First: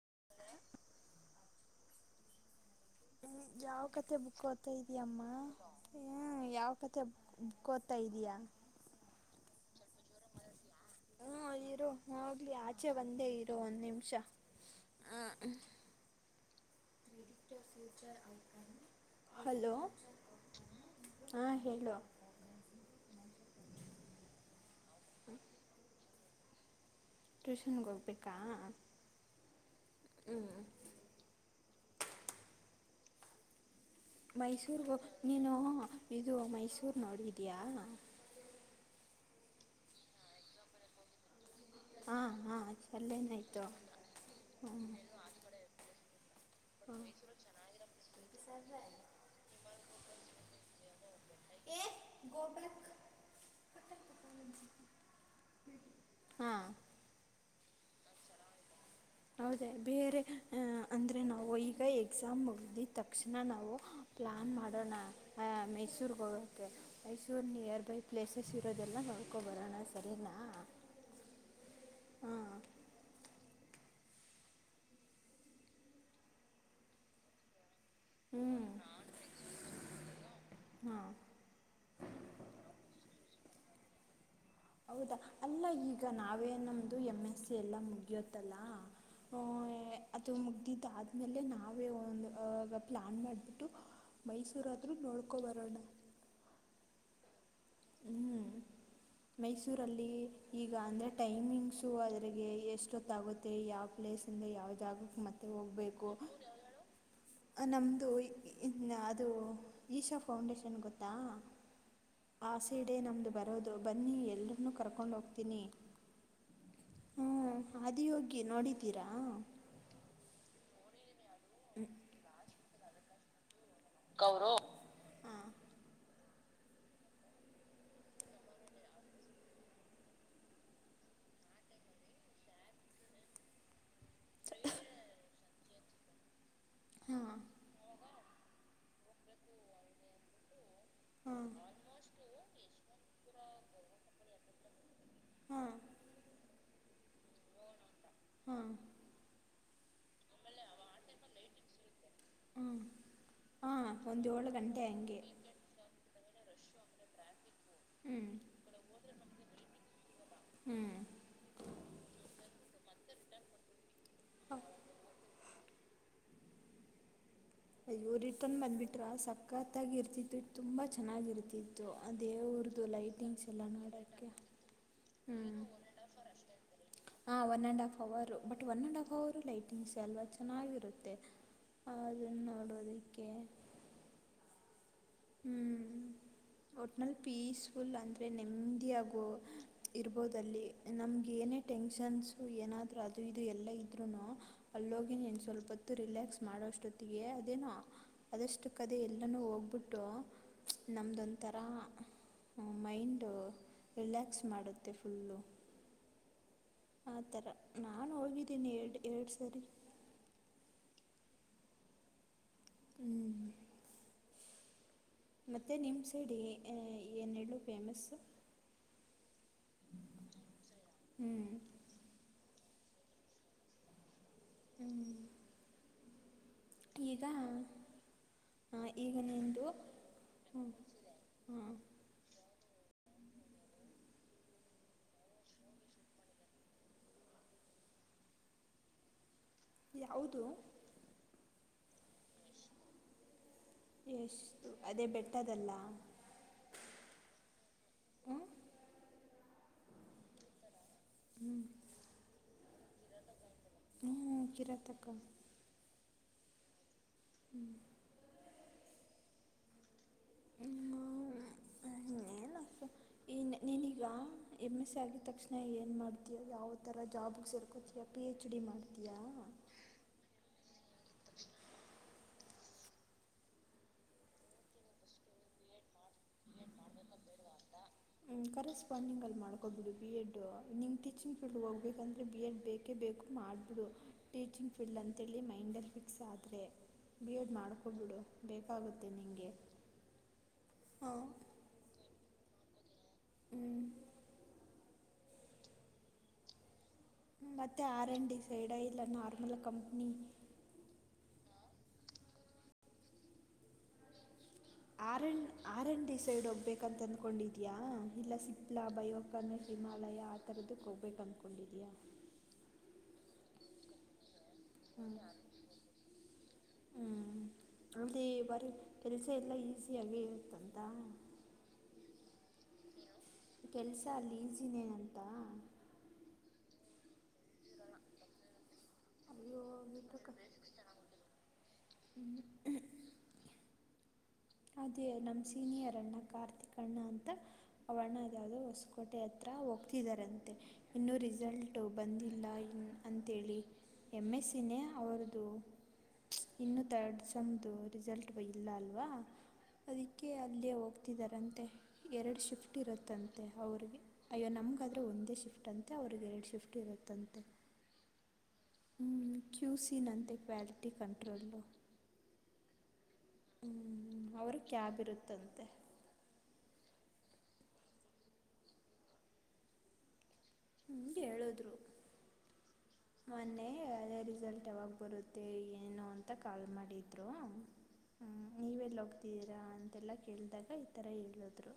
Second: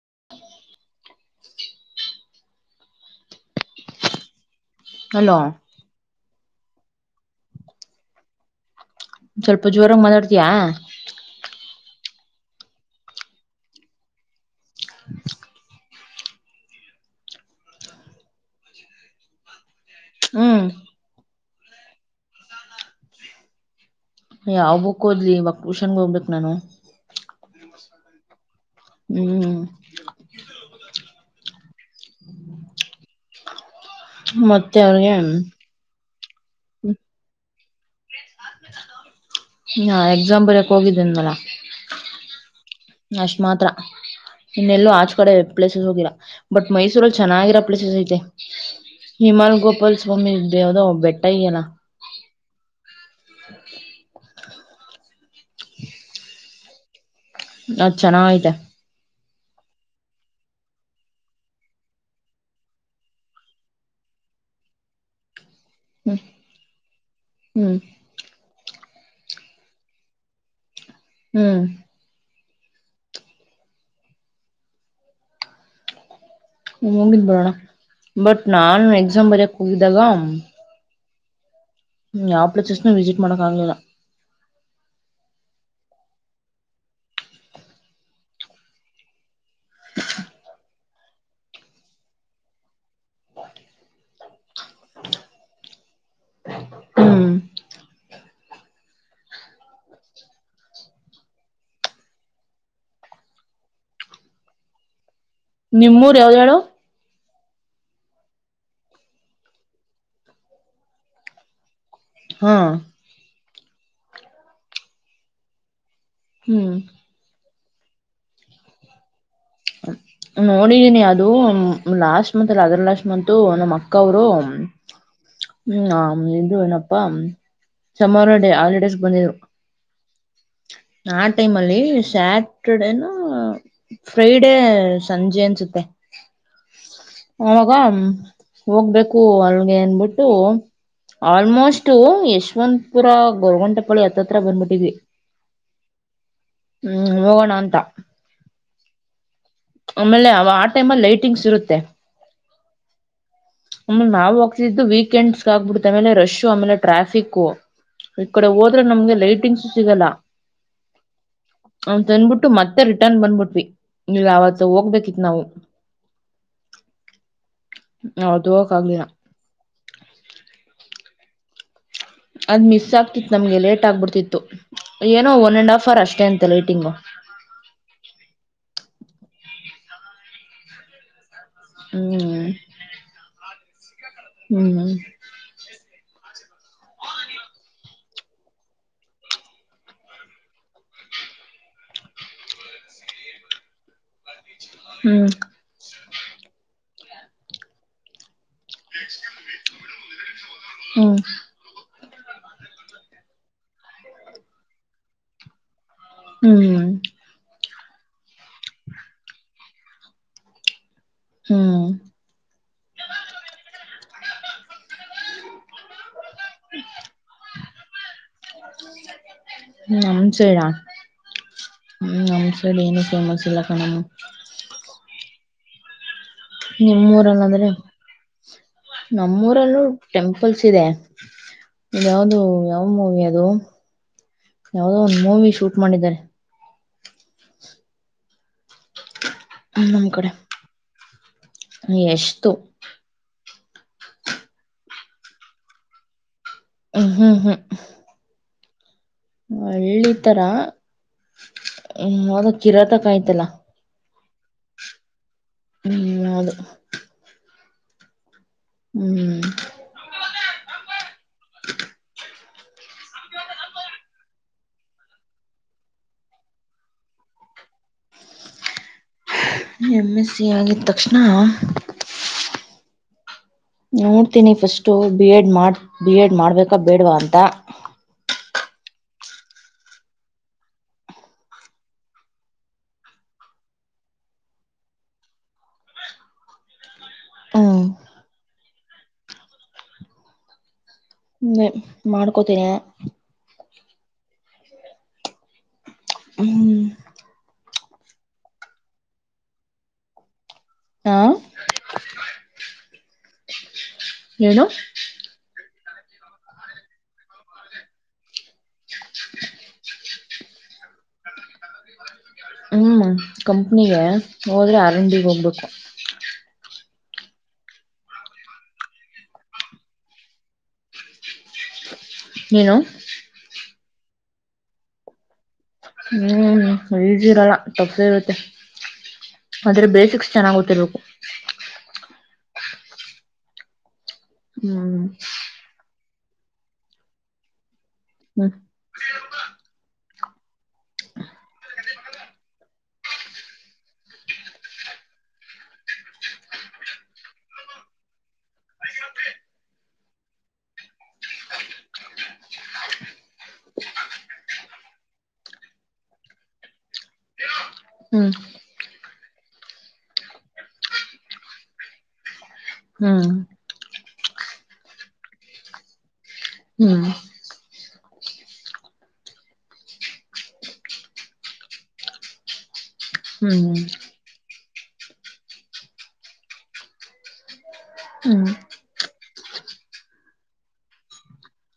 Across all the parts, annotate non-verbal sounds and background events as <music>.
<inaudible> ಹ್ಮ ಯಾವ ಕತೆೆ ಬುಕ್ ಓದ್ತಾ ಇದಿಯಾ ಅಮ್ಮ. ಅಲೋ ಹ ಯಾವ ಕಥೆ <unintelligible> ಓದ್ತಾ ಇದಿಯಾ. ಸ್ವಲ್ಪ ಜೋರಾಗ ಮಾತಾಡ್ತಯಾ. ಹ್ಮ ಇರು ಹೋಗಲಿ ಆಚೆ ಒಂದೇ ಇರು ಒಂದ್ ನಿಮಿಷ. ಆ. ಹಲೋ. ಹ್ಮ್. ಹಾ ಹೇಳು. ಯಾವ ಬುಕ್ ಹೋದ್ಲಿ ಇವ್ಗ ಟುಷನ್ಗ ಹೋಗ್ಬೇಕು ನಾನು. ಟ್ಯೂಷನ್ಗ ಹೋಗ್ಬೇಕಾ. ಹ್ಮ್. ಹ್ಮ್. ಮತ್ತೆ ಮೈಸೂರ್ಗ ಅವ್ರಿಗೆ ನೀನು ಇದು ಮೈಸೂರು ನೋಡಿದಿಯಾ. ನಾ ಎಕ್ಸಾಮ ಬರೀಕ್ ಹೋಗಿದ್ದೇನ್ ಅಲ. ಹಾ ಹಾ ಅಲ್ಲೇನಾಯ್ತು. ಇನ್ನೆಲ್ಲೂ ಆಚ್ ಕಡೆ ಪ್ಲೇಸಸ್ ಹೋಗಿಲ್ಲ ಬಟ್ ಮೈಸೂರಲ್ಲಿ ಚೆನ್ನಾಗಿರೋ ಪ್ಲೇಸಸ್ ಐತೆ. ಹಿಮಾಲ್ ಗೋಪಾಲ್ ಸ್ವಾಮಿ ಇದ್ದ ಯಾವ್ದೋ ಬೆಟ್ಟ ಈಯ್ಲ್ಲ. ಏ ಗೋ ಬ್ಯಾಕ್. <inaudible> <inaudible> ಹಾಂ ನಾ ಚೆನ್ನಾತೆ. ಹೌದೇ ಬೇರೆ ಅಂದ್ರೆ ನಾವು ಈಗ ಎಕ್ಸಾಮ್ ಮುಗದಿದ್ದ ತಕ್ಷಣ ನಾವು, ಪ್ಲ್ಲಾನ್ ಮಾಡೋಣ ಹ್ಮ್ ಮೈಸೂರ್ರಿಗ ಹೋಗೋಕ್ಕೆೆ. ಮೈಸೂರು ಹ್ಮ್ ನಿಯರ್ ಬೈ ಪ್ಲೇಸಸ್ ಇರೋದೆಲ್ಲ ನೋಡ್ಕೊ ಬರೋಣ ಸರಿನಾ. ಹ್ಮ್. ಹಾಂ ಹೋಗಿದ್ಬಿಟ್ಟು ಬರೋಣ ಬಟ್ ಹ್ಞೂ ನಾನು ಎಕ್ಸಾಮ್ ಬರಯಕ್ ಹೋಗಿದ್ದಾಗ ಹಾಂ ಯಾವ್ ಪ್ಲೇಸಸ್ ವಿಸಿಟ್ ಮಾಡಕ್ಕ ಆಗ್ಲಿಲ್ಲ. ಹೌದಾ ಅಲ್ಲ ಈಗ ನಾವೇ ನಮ್ದು ಎಂ ಎಸ್ ಸಿ ಎಲ್ಲ ಮುಗಿಯತ್ತಲ್ಲಾ. ಹ್ಮ್ ಏ ಮುಗ್ದದಿದ್ದ ಆ ಆಮೇಲೆ ನಾವೇ ಒಂದು ಹ ಪ್ಲ್ಯಾನ್ ಮಾಡಿಬಿಟ್ಟು ಮೈಸೂರಾದರೂ ನೋಡ್ಕೊಬರೋಣ. ಹ್ಮ್. ಹ್ಮ್. ಮೈಸೂರಲ್ಲಿ ಈಗ ಅಂದರೆ ಟೈಮಿಂಗ್ಸು ಅದರಿಗೆ ಎಷ್ಟೊತ್ತಾಗುತ್ತೆ ಮತ್ತೆ ಯಾವ ಪ್ಲೇಸ್ಂದ ಯಾವ ಜಾಗಕ್ಕೆ ಮತ್ತೆ ಹೋಗ್ಬೇಕು. ನಿಮ್ಮೂರ್ ಯಾವ್ದ ಹೇಳು ನಮ್ಮದು ಅದು ಈಶಾ ಫೌಂಡೇಶನ್ ಗೊತ್ತಾ ಹಾ ಆಸೀಡೇ ನಮ್ದು ಬರೋದು ಬನ್ನಿ ಎಲ್ಲರನ್ನೂ ಕರ್ಕೊಂಡ ಹೋಗ್ತೀನಿ ಹ್ಮ್ ಹಾ ಅದಿ ಹೋಗಿ ನೋಡಿದ್ದೀರಾ ನೋಡಿದೀನಿ ಅದು ಮ್ ಲಾಸ್ಟ್ ಮಂತಲ್ಲ ಅದುರ್ಲಾಸ್ಟ್ ಮಂತು ನಮ್ಮಕ್ಕವ್ರು ಹಾಂ ಹ್ಮ್ ಆ ಇದು ಏನಪ್ಪ ಸಮ್ಮಾರೋ ಡೇ ಹಾಲಿಡೇಸ್ಗ್ ಬಂದಿದ್ರು ಆ ಟೈಮ್ ಅಲ್ಲಿ ಸ್ಯಾಟ್ರ್ಡೇನು ಫ್ರೈಡೇ ಸಂಜೆ ಅನ್ಸುತ್ತೆ ಹಾಂ ಉಂ ಅಂ ಹೋಗ್ಬೇಕು ಅಲ್ಗೆ ಅನ್ಬುಟ್ಟು ಹಾಂ ಆಲ್ಮೋಸ್ಟ್ ಯಶವಂತಪುರ ಗೊರ್ಗುಂಟೇಪಾಳ್ಯ ಹತ್ತತ್ರ ಬಂದ್ಬಿಟ್ಟಿದ್ವಿ ಹಾಂ ಹ್ಮ್ ಹೋಗಣ ಅಂತ ಹಾ ಆಮೇಲೆ ಅವ ಆ ಟೈಮಲೈಟಿಂಗ್ಸ್ ಇರುತ್ತೆ ಹ್ಮ್ ಆಮೇಲ್ ನಾವು ಹೋಗ್ತಿದ್ದು ವೀಕೆಂಡ್ಸ್ ಆಗ್ಬಿಡುತ್ತೆ ಆಮೇಲೆ ರಶ್ಶು ಆಮೇಲೆ ಟ್ರಾಫಿಕ್ಕು ಹ್ಞೂ ಈ ಕಡೆ ಓದ್ರೆ ನಮ್ಗೆ ಲೈಟಿಂಗ್ಸು ಸಿಗಲ್ಲ ಹ್ಞೂ ಅವತಂದ್ಬಿಟ್ಟು ಮತ್ತೆ ರಿಟನ್ ಬಂದ್ಬಿಟ್ವಿ ನೀವ ಆವತ್ತು ಹೋಗ್ಬೇಕಿತ್ ನಾವು ಅಯ್ಯೋ ಅವತ್ ರಿಟರ್ನ್ ಹೋಗಕ್ ಆಗ್ಲಿಲ್ಲ ಬಂದ್ಬಿಟ್ರಾ ಸಕ್ಕತ್ತಾಗ್ ಇರ್ತಿತ್ತು ತುಂಬ ಚೆನ್ನಾಗಿರ್ತಿತ್ತು ದು ಅ ಅದ್ ದೇವ್ರ್ದು ಮಿಸ್ ಆಗ್ತಿತ್ ನಮ್ಗೆ ಲೈಟಿಂಗ್ಸೆಲ್ಲ ಲೇಟ್ ನೋಡಕ್ಕೆ ಆಗ್ಬಿಡ್ತಿತ್ತು ಏನೋ ಒನ್ ಅಂಡ್ ಹಾಫರ್ ಅಷ್ಟೇ ಅಂತೆ ಲೈಟಿಂಗು ಹಾ ಒನ್ನಂಡ್ ಹಾಫ್ ಅವರು ಬಟ್ ಒನ್ನಂಡ್ ಹಾಫ್ ಅವರ್ರು ಲೈಟಿಂಗ್ಸೇ ಅಲ್ವಾ ಚೆನ್ನಾಗಿರುತ್ತೆ ಹ್ಮ್ ಅದನ್ನೋಡೋದಕ್ಕೆ ಹ್ಮ್ ಹ್ಮ್ <inaudible> ಟ್ನಲ್ ಪೀಸ್ಫುಲ್ ಅಂದ್ರೆ ನೆಮ್ದಿ ಯಾಗು ಇರ್ಬೋದಲ್ಲಿ ನಮ್ಗೇನೇ ಟೆನ್ಷನ್ಸ್ ಏನಾದ್ರು ಅದು ಇದು ಎಲ್ಲ ಇದ್ರುನು ಅಲ್ಲೋಗಿ ಹ್ಮ್ ನೀನ್ ಸ್ವಲ್ಪೊತ್ತು ರಿಲ್ಯಾಕ್ಸ್ ಮಾಡೋಷ್ಟೊತ್ತಿಗೆ ಅದೇನೋ ಅಷ್ಟು ಕದ ಎಲ್ಲನೂ ಹೋಗ್ಬಿಟ್ಟು ನಮ್ದೊಂಥರ ಮೈಂಡು ರಿಲ್ಯಾಕ್ಸ್ ಮಾಡುತ್ತೆ ಫುಲ್ಲು ಹ್ಮ್್ಮ ಆ ಥರ ನಾನು ಹೋಗಿದ್ದೀನಿ ಎರಡು ಎರಡು ಸರಿ ಹ್ಮ ಹ್ಮ್ ಮತ್ತೆ ನಿಮ್ಮಸೆಡಿ ಏನು ಹೇಳು ಫೇಮಸ್ ಹ್ಮ ನಮ್ ಸೇಡಾ ಹ್ಞೂ ಹ್ಮ್ ನಮ್ಸಡ್ ಏನು ಫೇಮಸ್ ಇಲ್ಲ ಕಣನು ಹ ನಿಮ್ಮ್ ಊರಲ್ಲಂದ್ರೆ ಈಗ ನಿನ್ನದು ನಮ್ಮೂರಲ್ಲೂ ಟೆಂಪಲ್ಸ್ ಇದೆ ಇ ಯಾವ್ದ ಯಾವ ಮೂವಿ ಅದು ಯಾವದೋ ಒಂದು ಮೂವಿ ಶೂಟ್ ಮಾಡಿದ್ದಾರೆ ಹ ನಮ್ ಕಡೆ ಯಾವುದು ಯಸ್ದು ಎಷ್ಟು ಅದೇ ಬೆಟ್ಟದಲ್ಲ ಹಾ ಹಹ ಹ್ಞೂ ಹಳ್ಳಿ ತರ ಹ ಅದ ಕಿರಾತ ಕಾಯ್ತಲ್ಲ ಹ್ಮ್ ಕಿರಾತಕ ಹ್ಮ್ ಹೌದು ಹ್ಮ್ ಹ್ಮ್ <unintelligible> ಏನು ಈ ನೀನೀಗ ಎಮ್ ಎಸ್ ಸಿ ಆಗಿದ ತಕ್ಷಣ ಏನು ಮಾಡ್ತೀಯ ಯಾವ ಥರ ಜಾಬಗೆ ಸರ್ಕೋತ ಯ ಪಿ ಹೆಚ್ ಡಿ ಮಾಡ್ತೀಯಾ ಎಮ್ ಎಸ್ ಸಿ ಆಗಿದ ತಕ್ಷಣ ನೋಡ್ತೀನಿ ಫಿರ್ಸ್ಟ್ ಬಿ ಎಡ್ ಮಾಡ ಬಿ ಎಡ್ ಮಾಡ್ಬೇಕ ಬೇಡವಾ ಅಂತ ಹ್ಮ್ ಕರೆಸ್ಪಾಂಡಿಂಗ್ ಅಲ್ಲಿ ಮಾಡ್ಕೊಬಿಡು ಬಿ ಎಡ್ ನಿಮ್ ಟೀಚಿಂಗ್ ಫೀಲ್ಡ್ ಹೋಗಬೇಕಂದ್ರೆ ಬಿ ಎಡ್ ಬೇಕು ಕೆ ಬೇಕು ಮಾಡಿಬಿಡು ಟೀಚಿಂಗ್ ಫೀಲ್ಡ್ ಅಂತೇಳಿ ಮೈಂಡಲ್ಲಿ ಫಿಕ್ಸ್ ಆದ್ರೆ ಬಿ ಎಡ್ ಹ್ಮ್ ಮಾಡ್ಕೊಡ್ಬಿಡು ಬೇಕಾಗುತ್ತೆ ನಿಂಗೆ ಆ ಮೇ ಮಾಡ್ಕೋತೀನೆ ಹ್ಮ್ ಹ್ಮ್ ಮತ್ತೆ ಆರ್ ಆಂಡ್ ಡಿ ಸೈಡ್ ಇಲ್ಲ ನಾರ್ಮಲ್ ಕಂಪ್ನಿ ಹಾ ಏನು ಅರಣ ಆರ್ಯ ಡಿ ಸೈಡ್ ಹೋಗ್ಬೇಕಂತ ಅಂದ್ಕೊಂಡಿದ್ಯಾ ಇಲ್ಲ ಸಿಪ್ಲಾ ಬಯೋಕಮ ಹಿಮಾಲಯ ಅಥರುಡುಕ್ ಹೋಗ್ಬೇಕು ಅಂದ್ಕೊಂಡಿದಯಾ ಹ್ಮ್ ಕಂಪ್ನಿಗೆ ಹೋದ್ರೆ ಆರ್ ಎನ್ ಡಿಗೆ ಹೋಗ್ಬೇಕು ಹ್ಮ್ ಆಂಟಿ ಬರೀ ಕೆಲಸ ಎಲ್ಲ ಈಸಿಯಾಗೇ ಇರುತ್ತಂತ ಏನು ಕೆಲಸ ಅಲ್ಲಿ ಈಸಿನೇ ಅಂತ ಹ್ಮ ಈಸಿ ಇರಲ್ಲ ಟಫ್ ಇರುತ್ತೆ ಅಯ್ಯೋ ಅದ್ರ ಬಸಿಕ್ಸ್ ಚೆನ್ನಾಗ್ ಗೊತ್ತಿರ್ಬೇಕು ಹ್ಮ್ ಹ್ಮ್ ಅದೇ ನಮ್ಮ ಸೀನಿಯರ್ ಅಣ್ಣ ಕಾರ್ತಿಕ್ ಅಣ್ಣ ಅಂತ ಅವಣ್ಣ ಅ ಯಾವ್ದೋ ಹೊಸ್ಕ ಕೋಟೆ ಹತ್ರ ಹೋಗ್ತಿದ್ದಾರಂತೆ ಇನ್ನೂ ರಿಸಲ್ಟು ಬಂದಿಲ್ಲ ಇನ್ ಅಂತೇಳಿ ಏಮ್ಮೆಸ್ಸಿನೇ ಅವರ್ದು ಇನ್ನು ತರ್ಡ್ ಸಮ್ದು ರಿಸಲ್ಟ್ ಇಲ್ಲ ಅಲ್ವಾ ಅದಕ್ಕೆ ಅಲ್ಲಯೇ ಹೋಗ್ತಿದ್ದಾರಂತೆ ಎರಡು ಶಿಫ್ಟ್ ಇರುತ್ತಂತೆ ಮತ್ತು ಅವರಿಗೆ ಅಯ್ಯೋ ನಮ್ಗಾದ್ರೆ ಒಂದೇ ಶಿಫ್ಟ್ ಅಂತೆ ಅವ್ರರಿಗೆ ಎರಡು ಶಿಫ್ಟ್ ಇರುತ್ತಂತೆ ಹ್ಮ್ ಹ್ಮ್ ಕ್ಯೂಸೀನಂತೆ ಕ್ವಾಲಿಟಿ ಕಂಟ್ರೋಲ್ ಹ್ಮ್ ಹ್ಮ್ ಅವ್ರುಗೆ ಕ್ಯಾಬ್ ಇರುತ್ತಂತೆ ಹ್ಮ್ ಹ್ಮಗೆ ಹೇಳುದ್ರು ಮೊನ್ನೆ ಹ್ಮ್ ಅದೇ ರಿಸಲ್ಟ್ ಬರುತ್ತೆ ಏನು ಅಂತ ಕಾಲ್ ಮಾಡಿದ್ರು ಹ್ಮ್ ನೀವ ರಾ ಅಂತೆಲ್ಲಾ ಕೇಳ್ದಾಗ ಈ ತರ ಹೇಳದ್ರು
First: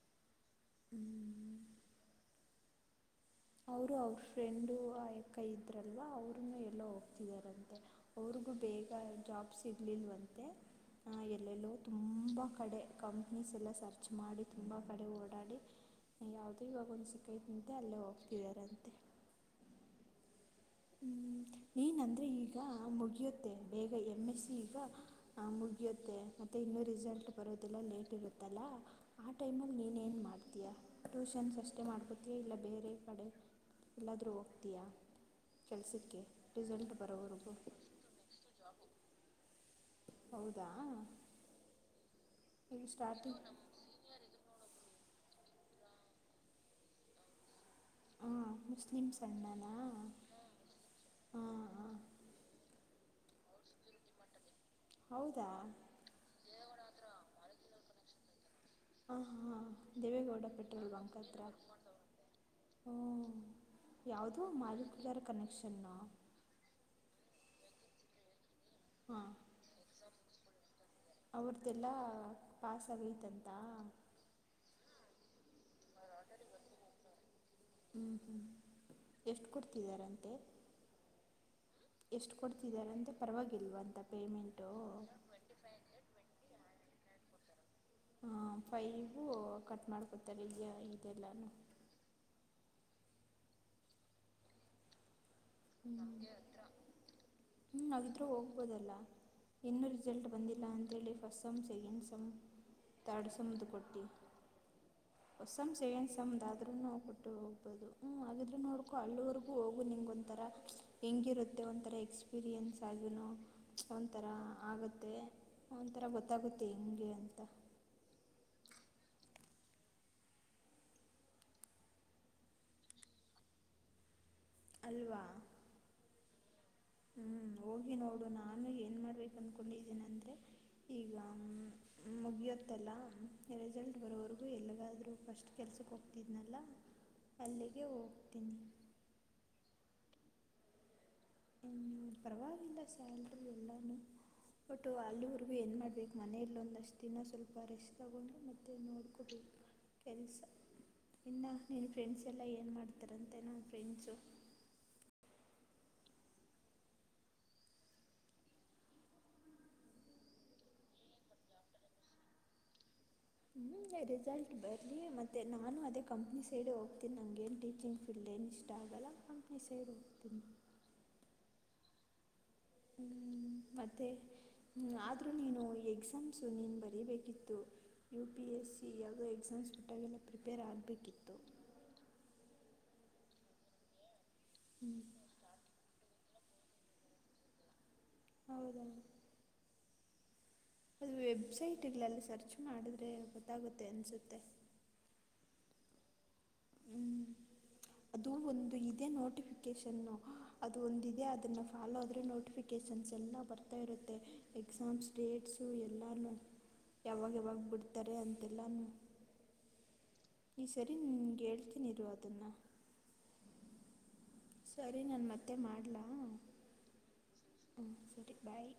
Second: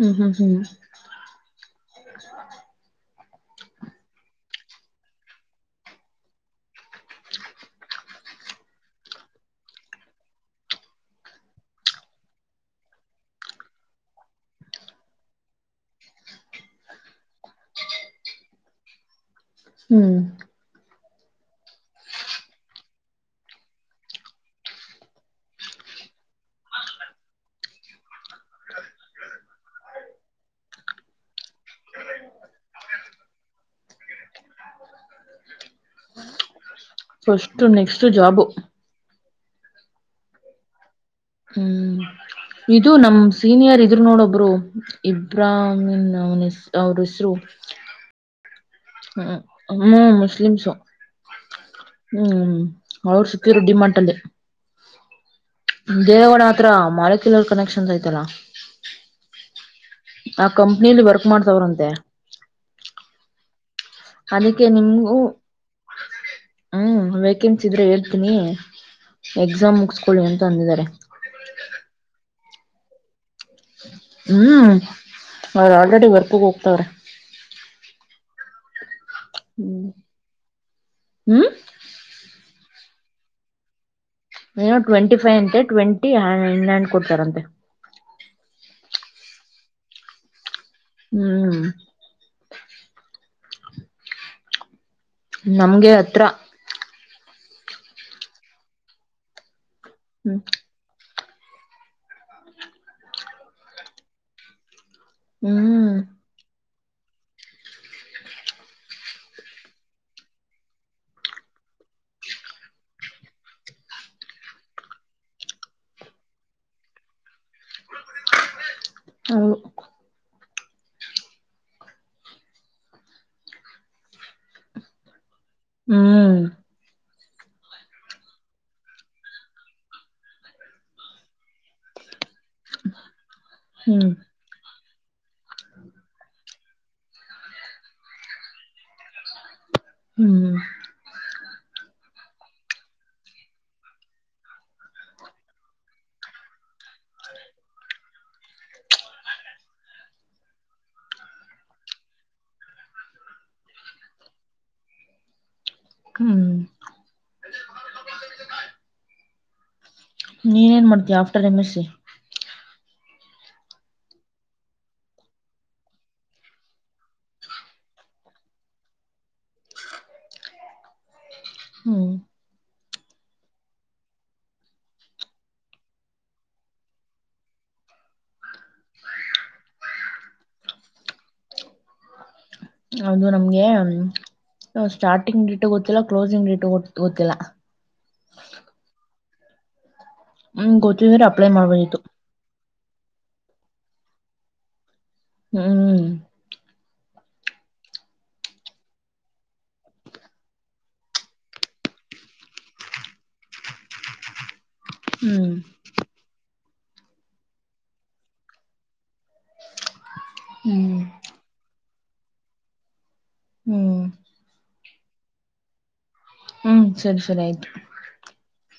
ಹ್ಮ್ ಹ್ಮ ಹ್ಮ್ ಹ್ಮ್ <inaudible> ಅವರು ಅವ್ರ ಫ್ರೆಂಡು ಆ ಕೈ ಇದ್ರಲ್ವ ಅವರುನು ಎಲ್ಲೋ ಹೋಗ್ತಿದಾರಂತೆ ಅವ್ರಿಗು ಬೇಗ ಜಾಬ್ಸ್ ಇರ್ಲಿಲ್ವಂತೆ ಎಲ್ಲೆಲ್ಲೋ ತುಂಬ ಕಡೆ ಕಂಪ್ನೀಸ್ ಎಲ್ಲ ಸರ್ಚ್ ಮಾಡಿ ತುಂಬ ಕಡೆ ಓಡಾಡಿ ಯಾವ್ದೂ ಇವಾಗ ಒಂದ್ ಸಿಕ್ಕೈತ್ಂತೆ ಅಲ್ಲೇ ಹೋಗ್ತಿದಾರಂತೆ ಹ್ಮ್ ಎನಂದರೆ ಈಗ ಮುಗಿಯುತ್ತೆ ಬೇಗ ಎಮ್ ಎಸ್ ಸಿ ಈಗ ಹ ಮುಗಿಯುತ್ತೆ ಮತ್ತೆ ಇನ್ನುೂ ರಿಸಲ್ಟ್ ಬರೋದೆಲ್ಲ ಲೇಟ್ ಇರುತ್ತಲ್ಲ ಆ ಟೈಮಲ್ಲಿ ನೀನೇಏನು ಮಾಡ್ತೀಯಾ ಟ್ಯೂಷನ್ಸ್ ಅಷ್ಟೇ ಮಾಡ್ಕೊತೀಯಾ ಇಲ್ಲ ಬೇರೆ ಕಡೆ ಎಲ್ಲಾದರೂ ಹೋಗ್ತೀಯಾ ಕೆಲ್ಸಕ್ಕೆ ರಿಸಲ್ಟ್ ಬರೋವರೆಗೂ ಫಸ್ಟ್ ನೆಕ್ಸ್ಟ್ ಜಾಬು ಹೌದಾ ಹ್ಮ್ ಈಗ ಇದು ನಮ ಸ್ಟಾರ್ಟಿಂಗ್ ಸೀನಿಯರ್ ಇ ಇದರು ನೋಡ ಒಬ್ರು ಇಬ್ರಾಹಾಮನ್ ಅವನ ಅವ್ರ ಹೆಸರು ಹಾಂ ಮುಸ್ಲಿಮ್ಸ್ ಹ ಅಣ್ಣನಾ ಹ ಮು ಮುಸ್ಲಿಮ್ಸು ಹಾಂ ಹಾಂ ಹ್ಮ್ ಅವರು ಸಿಕ್ಕಿದ್ರು ಡಿ ಮಾರ್ಟ್ ಅಲ್ಲಿ ಹೌದಾ ದೇವಾಣ ಹತ್ರ ಮಾಳಕಲರ್ ಕನೆಕ್ಷನ್ಸ್ ಆಯ್ತಲ್ಲಾ ಹಾ ಹಾ ದೇವೇಗೌಡ ಪೆಟ್ರೋಲ್ ಕಂಪ್ನಿಲಿ ಬಂಕ್ ವರ್ಕ್ ಹತ್ರ ಮಾಡ್ತವ್ರಂತೆ ಹುಂ ಯಾವುದೋ ಅದಕ್ಕೆ ನಿಮ್ಗೂ ಮಲ್ಕಲರ್ ಕನೆಕ್ಷನ್ನು ಹ್ಮ್ ವೇಕೆನ್ಸಿ ಇದ್ರೆ ಹೇಳ್ತೀನಿ ಹಾಂ ಎಕ್ಸಾಮ್ ಮುಗಸ್ಕೊಳ್ಳಿ ಅಂತ ಅಂದಿದ್ದಾರೆ ಅವ್ರ್ದೆಲ್ಲ ಪಾಸ ಆಗಲೈತಂತೆ ಹ್ಮ್ ಅವ್ರ ಆಲ್ರೆಡಿ ವರ್ಕಗ ಹೋಗ್ತವ್ರೆ ಹ್ಮ್ ಹ್ಮ್ ಎಷ್ಟು ಕೊಡ್ತಿದಾರಂತೆ ಹ್ಮ್ ಎಷ್ಟು ಕೊಡ್ತಿದಿದ್ದಾರೆ ಅಂತೆ ಪರವಾಗಿಲ್ವಾ ಅಂತ ಏನು ಟ್ವೆಂಟಿ ಫೈ ಅಂತೆ ಟ್ವೆಂಟಿ ಇನ್ ಹಂಡ್ ಕೊಡ್ತಾರಂತೆ ಹ ಫೈಗ ಕಟ್ ಮಾಡ್ಕೊತಾರೆ ಈ ಇದೆಲ್ಲಾನು ಹ್ಮ್ ನಮ್ಗೆ ಹ್ಞೂ ಹತ್ರ ಹ್ಞೂ ನಾವಿದ್ರೂ ಹೋಗ್ಬೋದಲ್ಲ ಇನ್ನೂ ರಿಸಲ್ಟ್ ಹ್ಮ್ ಬಂದಿಲ್ಲ ಅಂತೇಳಿ first sem second sem third ಸೆಮ್ದು ಕೊಟ್ಟಿ ಹೊಸಂ ಹ್ಮ್ ಚೆಯನ್ಸಂ ದಾಾದರ ನಾವು ಪುಟ್ಟ ಹೋಗ್ಬಹದು ಹ್ಮ್ ಹಾಗಿದ್ರೆ ನೋಡ್ಕು ಅಳ್ಳೂವರ್ಗು ಹೋಗು ನಿಂಗ್ದ ಒಂಥರ ಹೆಂಗಿರುತ್ತೆ ಒಂಥರ ಎಕ್ಸ್ಪೀರಿಯೆನ್ಸ್ ಆಗಿನು ಒಂಥರ ಆಗತ್ತೆ ಒಂಥರ ಗೊತ್ತಾಗುತ್ತೆ ಹೆಂಗೆ ಅಂತ ಹ ಅಲ್ವಾ ಹ್ಮ್ ಹ್ಮ್ ಹೋಗಿ ನೋಡು ನಾನು ಏನ್ ಮಾಡ್ಬೇಕು ಅನ್ಕೊಂಡಿದ್ದೇನ ಅಂದ್ರೆ ಈಗ ಹ ಮುಗಿಯತ್ತಲ್ಲ ರಿಸಲ್ಟ್ ಹ್ಮ್ ಬರೋವರೆಗೂ ಅವರು ಎಲ್ಲಿಗಾದರೂ ಫಸ್ಟ್ ಕೆಲ್ಸಕ್ಕೆ ಹೋಗ್ತಿದ್ನಲ್ಲ ಅಲ್ಲಿಗೆ ಹೋಗ್ತೀನಿ ಹ್ಮ್ ಪ್ರಭಾವಂದ ಸಾಲರಿ ಎಲ್ಲಾನ ಬಟ್ಟು ಅಲ್ಲಿವರುಗೂ ಏನು ಮಾಡ್ಬೇಕು ಮನೇಲ್ಲ ಒಂದಷ್ಟು ದಿನ ಸ್ವಲ್ಪ ರೆಸ್ಟ್ ತಗೊಂಡು ಮತ್ತೆ ನೋಡ್ಿಕೊಟ್ು ಕೆಲಸ ಇನ್ನು ನೀನು ಫ್ರೆಂಡ್ಸ್ ಎಲ್ಲ ಏನು ಮಾಡ್ತಾರಂತೆ ನಮ್ಮ ಫ್ರೆಂಡ್ಸು ಹ್ಮ್ ನೀನ್ ಏನ್ ಮಾಡ್ತೀವಿ ಆಫ್ಟರ್ ಎಮ್ ಎಸ್ ಸಿ ಹ್ಞೂ ರಿಸಲ್ಟ್ ಬರಲಿ ಮತ್ತ ನಾನು ಅದೇ ಕಂಪ್ನಿ ಸೈಡ್ ಹೋಗ್ತೀನಿ ನನಗೇನು ಟೀಚಿಂಗ್ ಇಷ್ಟ ಆಗಲ್ಲ ಕಂಪ್ನಿ ಸೈಡ್ ಹೋಗ್ತೀನಿ ಹ್ಮ ಮತ್ತೆ ್ ಆದರೂ ನೀನು ಎಕ್ಸಾಮ್ಸು ನೀನು ಬರೀಬೇಕಿತ್ತು ಯು ಪಿ ಎಸ್ ಸಿ ಯಾವುದೋ ಎಕ್ಸಾಮ್ಸ್ ಕೊಟ್ಟಾಗೆಲ್ಲ ಪ್ರಿಪೇರ್ ಆಗಬೇಕಿತ್ತು ಅದು ನಮ್ಗೆ ಸ್ಟಾರ್ಟಿಂಗ್ ಡೇಟ ಗೊತ್ತಿಲ್ಲ ಕ್ಲೋಸಿಂಗ್ ಡೇಟ ಗೊತ್ತಿಲ್ಲ ಹೌದೀ ಹ್ಮ್ ಅದು ಗೊತ್ತಿದ್ರೆ ಅಪ್ಲೈ ಮಾಡ್ಬೋದಿತ್ತು ವೆಬ್ಸೈಟ್ಗಳಲ್ಲಿ ಸರ್ಚ್ ಮಾಡಿದ್ರೆ ಗೊತ್ತಾಗುತ್ತೆ ಅನಿಸುತ್ತೆ ಹ್ಮ್ ಹ್ಮ್ ಅದು ಒಂದು ಇದೆ ನೋಟಿಫಿಕೇಶನ್ ಅದು ಒಂದ ಅದನ್ನ ಫಾಲೋ ಆದ್ರೆ ನೋಟಿಫಿಕ ಲಕೇಶನ್ಸ್ ಎಲ್ಲ ಬರ್ತಾ ಇರುತ್ತೆ ಎಕ್ಸಾಮ್ಸ್ ಹ್ಮ್ ಡೇಟ್ಸು ಎಲ್ಲೂ ಯಾವಾಗ ಯಾವಾಗ ಬಿಡ್ತಾರೆ ಅಂತೆಲ್ಲ ನೀ ಸರಿ ಹ್ಮ್ ನಿನ್ಗೆ ಹೇಳ್ತೀನಿ ಇರ ಅದನ್ನ ಹ್ಮ್ ಸರಿ ನನ್ ಮತ್ತೆ ಮಾಡ್ಲಾ ಹ್ಮ್ ಸರಿ ಸರಿ ಆಯ್ತು ಹ್ಞ ಸರಿ ಬಾಯಿ